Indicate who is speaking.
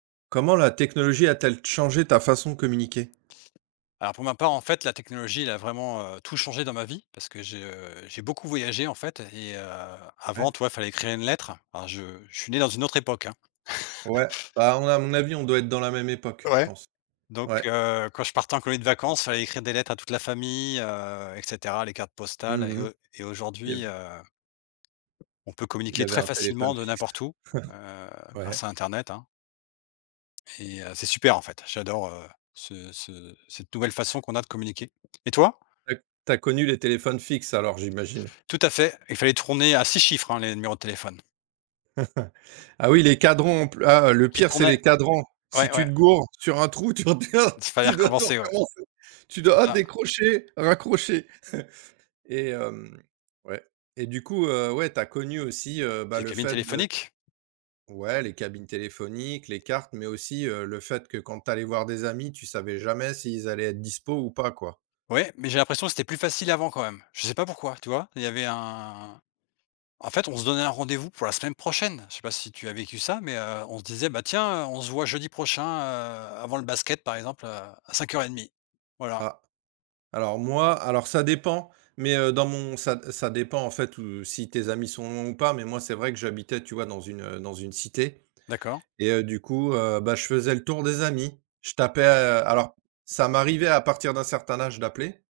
Speaker 1: Comment la technologie a-t-elle changé ta façon de communiquer?
Speaker 2: Alors pour ma part, en fait, la technologie, elle a vraiment, heu, tout changé dans ma vie parce que je j'ai beaucoup voyagé, en fait et heu, avant,
Speaker 1: Ouais.
Speaker 2: tu vois, il fallait écrire une lettre alors je je suis né dans une autre époque, hein.
Speaker 1: Ouais, bah, à mon à mon avis, on doit être dans la même époque, je
Speaker 2: Ouais,
Speaker 1: pense.
Speaker 2: donc,
Speaker 1: Ouais.
Speaker 2: heu, quand je partais en colonie de vacances, fallait écrire des lettres à toute la famille, heu et cetera, les cartes postales
Speaker 1: Mmh
Speaker 2: et
Speaker 1: mh.
Speaker 2: au et
Speaker 1: Il y
Speaker 2: aujourd'hui,
Speaker 1: avait
Speaker 2: heu, on peut
Speaker 1: il y
Speaker 2: communiquer
Speaker 1: avait
Speaker 2: très
Speaker 1: un
Speaker 2: facilement
Speaker 1: téléphone
Speaker 2: de
Speaker 1: fixe.
Speaker 2: n'importe où, heu,
Speaker 1: Ouais.
Speaker 2: grâce à internet, hein et heu c'est super, en fait, j'adore, heu, ce ce cette nouvelle façon qu'on a de communiquer et toi?
Speaker 1: Tu as c tu as connu les téléphones fixes alors j'imagine?
Speaker 2: Tout à fait. Il fallait tourner à 6 chiffres, hein, les numéros de téléphone.
Speaker 1: Ah oui, les cadrans pl ah, le
Speaker 2: Qui
Speaker 1: pire, c'est
Speaker 2: tournaient.
Speaker 1: les cadrans, si
Speaker 2: Ouais
Speaker 1: tu
Speaker 2: ouais.
Speaker 1: te goures sur un trou, tu redéma
Speaker 2: Fallait
Speaker 1: tu dois tout
Speaker 2: recommencer, ouais.
Speaker 1: recommencer, tu
Speaker 2: C'est
Speaker 1: dois
Speaker 2: ça.
Speaker 1: décrocher, raccrocher et hem, ouais et du coup, heu, ouais, tu as connu aussi, heu, bah,
Speaker 2: Les
Speaker 1: le
Speaker 2: cabines
Speaker 1: fait de
Speaker 2: téléphoniques?
Speaker 1: Ouais, les cabines téléphoniques, les cartes mais aussi, heu, le fait que quand tu allais voir des amis, tu savais jamais s'ils allaient être dispo ou pas, quoi.
Speaker 2: Ouais mais j'ai l'impression que c'était plus facile avant quand même. Je sais pas pourquoi, tu vois, il y avait un en fait, on se donnait un rendez-vous pour la semaine prochaine. Je sais pas si tu as vécu ça, mais heu, on se disait, ben, tiens, heu, on se voit jeudi prochain, heu, avant le basket, par exemple, à à 05:30, voilà.
Speaker 1: Ah. Alors moi alors ça dépend, mais heu, dans mon ça ça dépend, en fait, heu, si tes amis sont loin ou pas mais moi, c'est vrai que j'habitais, tu vois, dans une, heu, dans une cité
Speaker 2: D'accord.
Speaker 1: et heu, du coup, heu, bah, je faisais le tour des amis. Je tapais heu, alors ça m'arrivait à partir d'un certain âge d'appeler